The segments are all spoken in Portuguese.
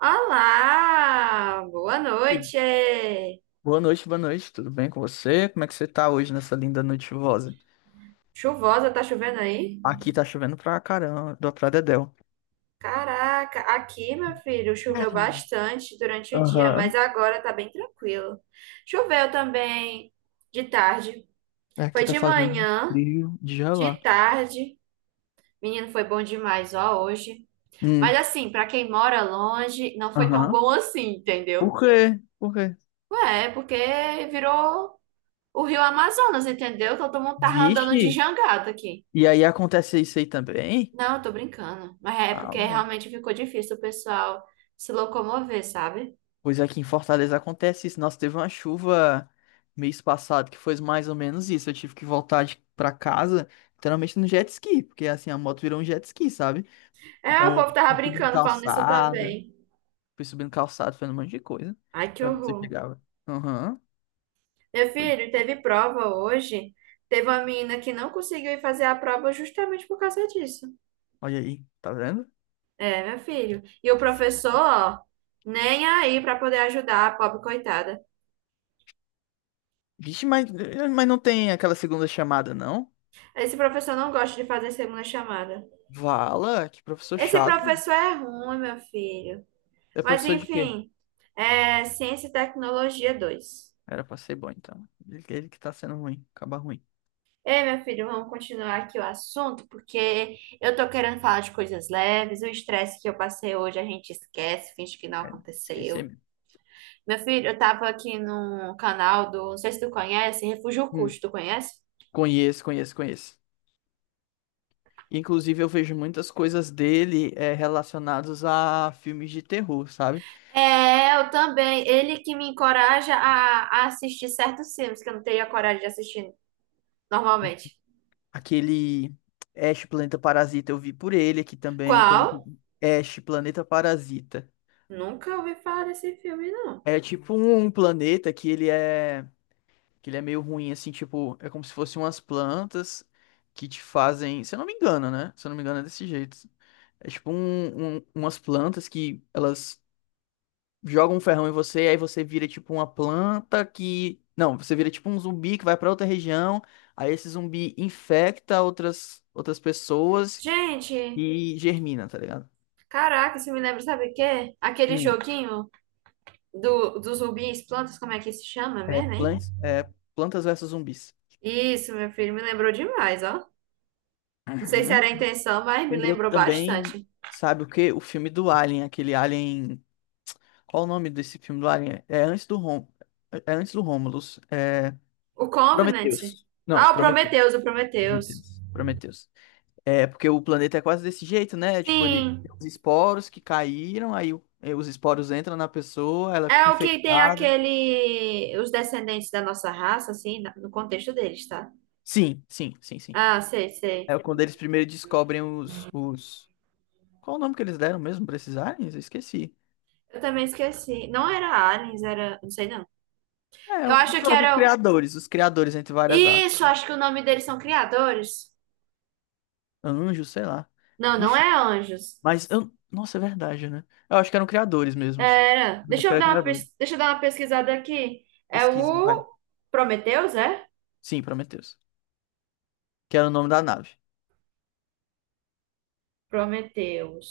Olá, boa noite. Boa noite, tudo bem com você? Como é que você tá hoje nessa linda noite chuvosa? Chuvosa, tá chovendo aí? Aqui tá chovendo pra caramba, pra Dedéu. Caraca, aqui, meu filho, choveu bastante durante o dia, mas Aham. agora tá bem tranquilo. Choveu também de tarde. Foi Aqui tá de fazendo um manhã, frio de de gelar. tarde. Menino, foi bom demais, ó, hoje. Mas Hum. assim, pra quem mora longe, não foi tão Aham. bom assim, entendeu? Por quê? Por quê? Ué, é porque virou o Rio Amazonas, entendeu? Todo mundo tava andando de Vixe! jangada aqui. E aí acontece isso aí também? Não, eu tô brincando. Mas é Ah, porque bom. realmente ficou difícil o pessoal se locomover, sabe? Pois aqui em Fortaleza acontece isso. Nossa, teve uma chuva mês passado que foi mais ou menos isso. Eu tive que voltar pra casa, literalmente no jet ski, porque assim, a moto virou um jet ski, sabe? É, o Então, eu povo tava brincando falando isso também. fui subindo calçada, fazendo um monte de coisa Ai, que pra ver se eu horror. chegava. Aham, Meu foi. filho, teve prova hoje. Teve uma menina que não conseguiu ir fazer a prova justamente por causa disso. Olha aí, tá vendo? É, meu filho. E o Difí- professor, ó, nem aí pra poder ajudar a pobre coitada. Vixe, mas, mas não tem aquela segunda chamada, não? Esse professor não gosta de fazer segunda chamada. Vala, que professor Esse chato. professor é ruim, meu filho. É Mas professor de quê? enfim, é Ciência e Tecnologia 2. Era pra ser bom, então. Ele que tá sendo ruim, acaba ruim. Ei, meu filho, vamos continuar aqui o assunto, porque eu tô querendo falar de coisas leves. O estresse que eu passei hoje a gente esquece, finge que não É, esqueci aconteceu. mesmo. Meu filho, eu tava aqui num canal do, não sei se tu conhece, Refúgio Hum, Custo, tu conhece? Conheço, conheço, conheço. Inclusive, eu vejo muitas coisas dele relacionadas a filmes de terror, sabe? É, eu também. Ele que me encoraja a assistir certos filmes que eu não teria coragem de assistir normalmente. Aquele Ash Planeta Parasita eu vi por ele aqui também, porque eu nunca. Qual? Ash Planeta Parasita. Nunca ouvi falar desse filme, não. É tipo um planeta que ele é meio ruim assim, tipo, é como se fossem umas plantas que te fazem, se eu não me engano, né? Se eu não me engano é desse jeito. É tipo umas plantas que elas jogam um ferrão em você, aí você vira tipo uma planta que, não, você vira tipo um zumbi que vai pra outra região, aí esse zumbi infecta outras pessoas Gente, e germina, tá ligado? caraca, isso me lembra, sabe o quê? Aquele Hum. joguinho. Dos rubins, plantas, como é que se chama É, mesmo, hein? Plantas versus Zumbis. Isso, meu filho, me lembrou demais, ó. Não sei se Uhum. era a intenção, mas me Lembrou lembrou também, bastante. sabe o quê? O filme do Alien, aquele Alien. Qual o nome desse filme do Alien? É antes do Romulus. É O Covenant. Prometheus. Não, Ah, o Prometheus. Prometheus, o Prometheus. Prometheus. Prometheus. É porque o planeta é quase desse jeito, né? Tipo, ele Sim, tem os esporos que caíram, aí os esporos entram na pessoa, ela é fica o que tem infectada. aquele. Os descendentes da nossa raça, assim, na- no contexto deles, tá? Sim, sim, sim, sim. Ah, sei, sei. É quando eles primeiro descobrem os. Qual o nome que eles deram mesmo pra esses aliens? Eu esqueci. Eu também esqueci. Não era aliens, era. Não sei, não. É, Eu acho que pronto, era. Os criadores entre várias Isso, aspas. acho que o nome deles são criadores. Anjos, sei lá. Não, não Enfim, é anjos. mas eu... Nossa, é verdade, né? Eu acho que eram criadores mesmos. Era. Acho Deixa que eu era dar uma, criadores. pes- deixa eu dar uma pesquisada aqui. É Pesquisem, vai. o Prometheus, é? Sim, Prometheus. Que era o nome da nave.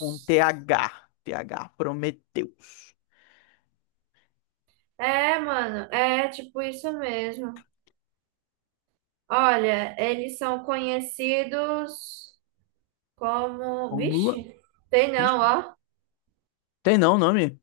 T H T H Prometheus. É, mano, é tipo isso mesmo. Olha, eles são conhecidos como. Como? Vixe, tem não, Vixe. ó. Tem não o nome?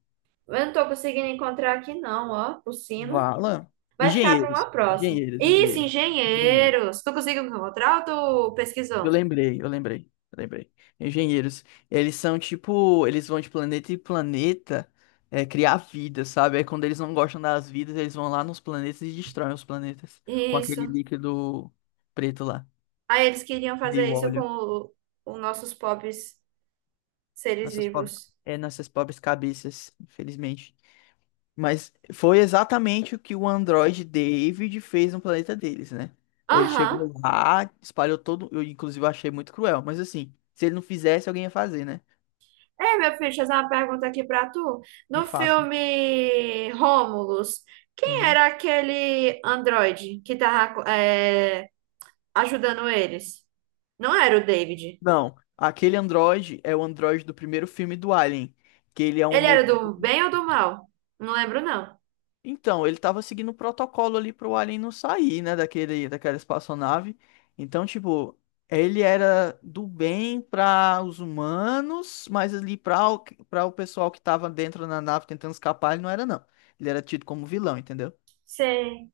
Eu não tô conseguindo encontrar aqui, não, ó, por cima. Vala. Vai ficar para Engenheiros. uma próxima. Engenheiros, Isso, engenheiros. Engenheiros. engenheiros. Tu conseguiu encontrar ou tu Eu pesquisou? lembrei, eu lembrei, eu lembrei. Engenheiros, eles são tipo, eles vão de planeta em planeta criar vida, sabe? Aí quando eles não gostam das vidas, eles vão lá nos planetas e destroem os planetas com aquele Isso. líquido preto lá, Aí eles queriam de fazer isso com óleo. o- os nossos pobres. Seres Nossas pobres, vivos. nossas pobres cabeças, infelizmente. Mas foi exatamente o que o androide David fez no planeta deles, né? Ele Aham. chegou lá, espalhou todo, eu inclusive achei muito cruel, mas assim, se ele não fizesse, alguém ia fazer, né? É, meu filho, deixa eu fazer uma pergunta aqui pra tu. Me No faça. filme Rômulus, quem Uhum. era aquele androide que tava ajudando eles? Não era o David. Não, aquele Android é o Android do primeiro filme do Alien, que ele é um Ele era modelo. do bem ou do mal? Não lembro, não. Então, ele tava seguindo o protocolo ali pro Alien não sair, né, daquele, daquela espaçonave. Então, tipo, ele era do bem para os humanos, mas ali para o pessoal que tava dentro da nave tentando escapar, ele não era, não. Ele era tido como vilão, entendeu? Sei.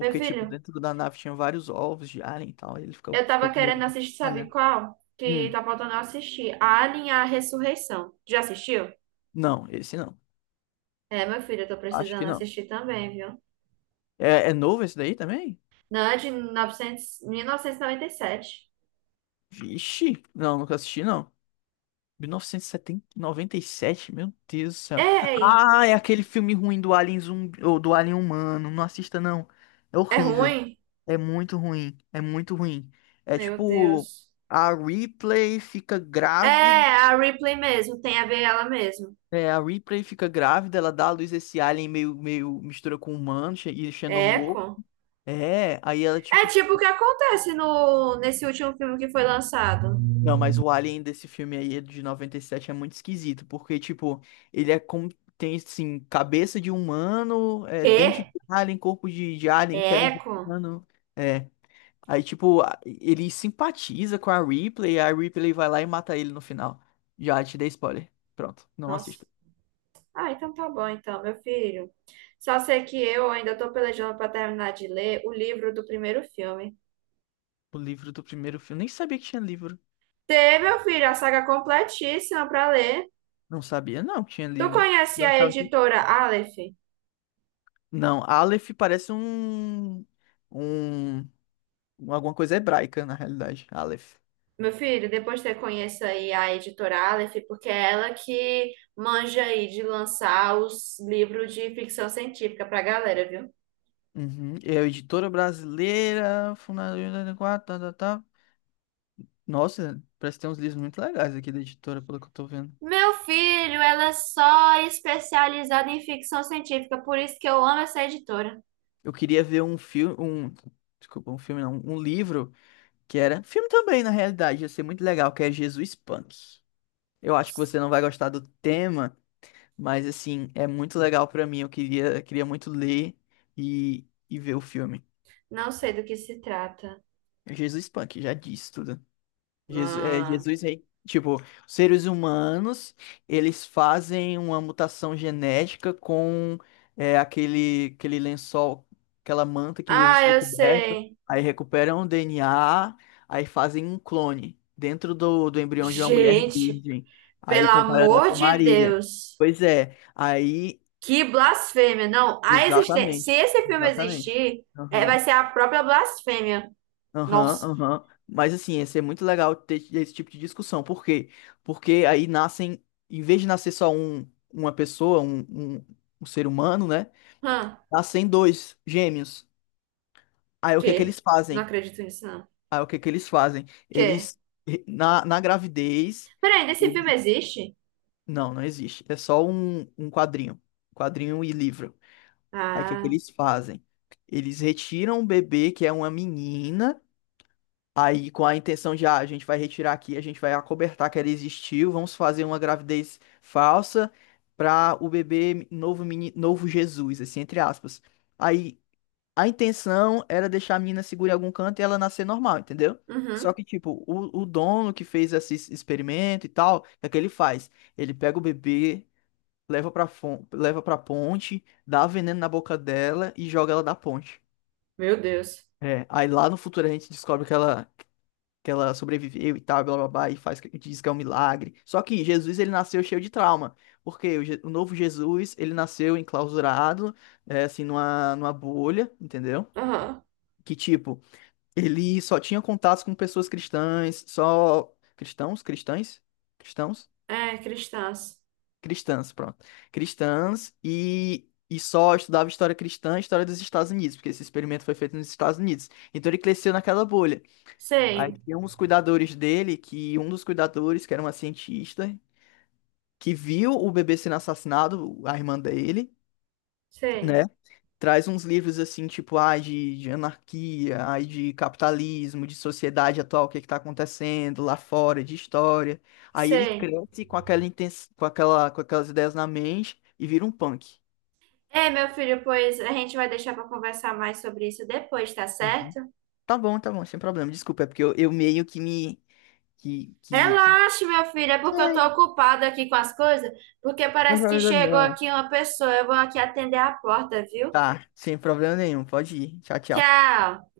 Meu tipo, filho, dentro da nave tinha vários ovos de Alien e tal, e ele ficou, eu tava ficou com medo querendo de assistir, sabe falhar. qual? Que Hum, tá faltando eu assistir. Alien, e a Ressurreição. Já assistiu? não, esse não. É, meu filho, eu tô Acho precisando que não. assistir também, viu? É novo esse daí também? Não, é de 900, 1997. Ixi, não, nunca assisti, não. 1997, meu Deus do céu. Ei, Ah, é aquele filme ruim do Alien zumbi, ou do Alien humano. Não assista, não. É é horrível. ruim? É muito ruim. É muito ruim. É Meu tipo, Deus. a Ripley fica É, grávida. a Ripley mesmo, tem a ver ela mesmo. É, a Ripley fica grávida, ela dá à luz esse alien meio mistura com humano, e É, xenomorfo. Echo. É, aí ela, É tipo, tipo o que acontece no, nesse último filme que foi lançado. não, mas o Alien desse filme aí é de 97 é muito esquisito, porque, tipo, ele é como tem, assim, cabeça de humano, dente Quê? de alien, corpo de alien, É pele de Echo? humano. É. Aí, tipo, ele simpatiza com a Ripley vai lá e mata ele no final. Já te dei spoiler. Pronto, não Nossa. assista. Ah, então tá bom, então, meu filho. Só sei que eu ainda tô pelejando pra terminar de ler o livro do primeiro filme. O livro do primeiro filme, nem sabia que tinha livro. Tê, meu filho, a saga completíssima pra ler. Não sabia, não, que tinha Tu livro. conhece Eu a achava que- editora Aleph? Não, Aleph parece um, alguma coisa hebraica, na realidade. Aleph. Meu filho, depois você conheça aí a editora Aleph, porque é ela que manja aí de lançar os livros de ficção científica pra galera, viu? Uhum. É a editora brasileira, fundadora em 84, tá, tá, tá. Nossa, parece que tem uns livros muito legais aqui da editora, pelo que eu tô vendo. Meu filho, ela é só especializada em ficção científica, por isso que eu amo essa editora. Eu queria ver um filme, um, desculpa, um filme não, um livro que era, filme também, na realidade, ia ser muito legal, que é Jesus Punk. Eu acho que você não vai gostar do tema, mas assim, é muito legal pra mim, eu queria muito ler e ver o filme. Não sei do que se trata. É Jesus Punk, já disse tudo. Mano. Jesus rei. Tipo, os seres humanos, eles fazem uma mutação genética com aquele lençol, aquela manta que Jesus Ah, foi eu coberto. sei. Aí recuperam o DNA, aí fazem um clone dentro do embrião de uma mulher Gente, virgem. pelo Aí comparando ela amor com de Maria. Deus. Pois é, aí, Que blasfêmia. Não, a existência. Se exatamente, esse filme exatamente. existir, é, vai Aham. ser a própria blasfêmia. Aham, Nossa. aham. Mas assim, ia ser muito legal ter esse tipo de discussão. Por quê? Porque aí nascem, em vez de nascer só um, uma pessoa, um, um ser humano, né? Hã. Nascem dois gêmeos. Aí o que é que Que? eles Não fazem? acredito nisso, não. Aí o que é que eles fazem? Quê? Eles, na gravidez. Peraí, nesse filme Eles- existe? Não, não existe. É só um quadrinho. Quadrinho e livro. Aí o que é que Ah, eles fazem? Eles retiram o bebê, que é uma menina, aí, com a intenção de, ah, a gente vai retirar aqui, a gente vai acobertar que ela existiu, vamos fazer uma gravidez falsa para o bebê novo, novo Jesus, assim, entre aspas. Aí, a intenção era deixar a menina segura em algum canto e ela nascer normal, entendeu? Só uhum. que, tipo, o dono que fez esse experimento e tal, o que é que ele faz? Ele pega o bebê, leva pra ponte, dá veneno na boca dela e joga ela da ponte. Meu Deus. É, aí lá no futuro a gente descobre que ela, sobreviveu e tal, blá blá blá, e faz, diz que é um milagre. Só que Jesus, ele nasceu cheio de trauma, porque o novo Jesus, ele nasceu enclausurado, assim, numa bolha, entendeu? Aham. Que, tipo, ele só tinha contatos com pessoas cristãs, só... Cristãos? Cristãs? Cristãos? É, cristãs. Cristãs, pronto. Cristãs e... E só estudava história cristã e história dos Estados Unidos, porque esse experimento foi feito nos Estados Unidos. Então ele cresceu naquela bolha. Aí Sei, tinha uns cuidadores dele, que um dos cuidadores, que era uma cientista, que viu o bebê sendo assassinado, a irmã dele, sei, né? Traz uns livros assim, tipo, ai, de anarquia, ai, de capitalismo, de sociedade atual, o que é que tá acontecendo lá fora, de história. Aí ele sei. cresce com aquela, intens... com aquela, com aquelas ideias na mente e vira um punk. É, meu filho, pois a gente vai deixar pra conversar mais sobre isso depois, tá Uhum. certo? Tá bom, sem problema. Desculpa, é porque eu meio que me. Que... Relaxe, meu filho, é porque eu Ai, tô ocupada aqui com as coisas, porque parece que eu chegou não. aqui uma pessoa. Eu vou aqui atender a porta, viu? Tá, sem problema nenhum. Pode ir. Tchau, tchau. Tchau.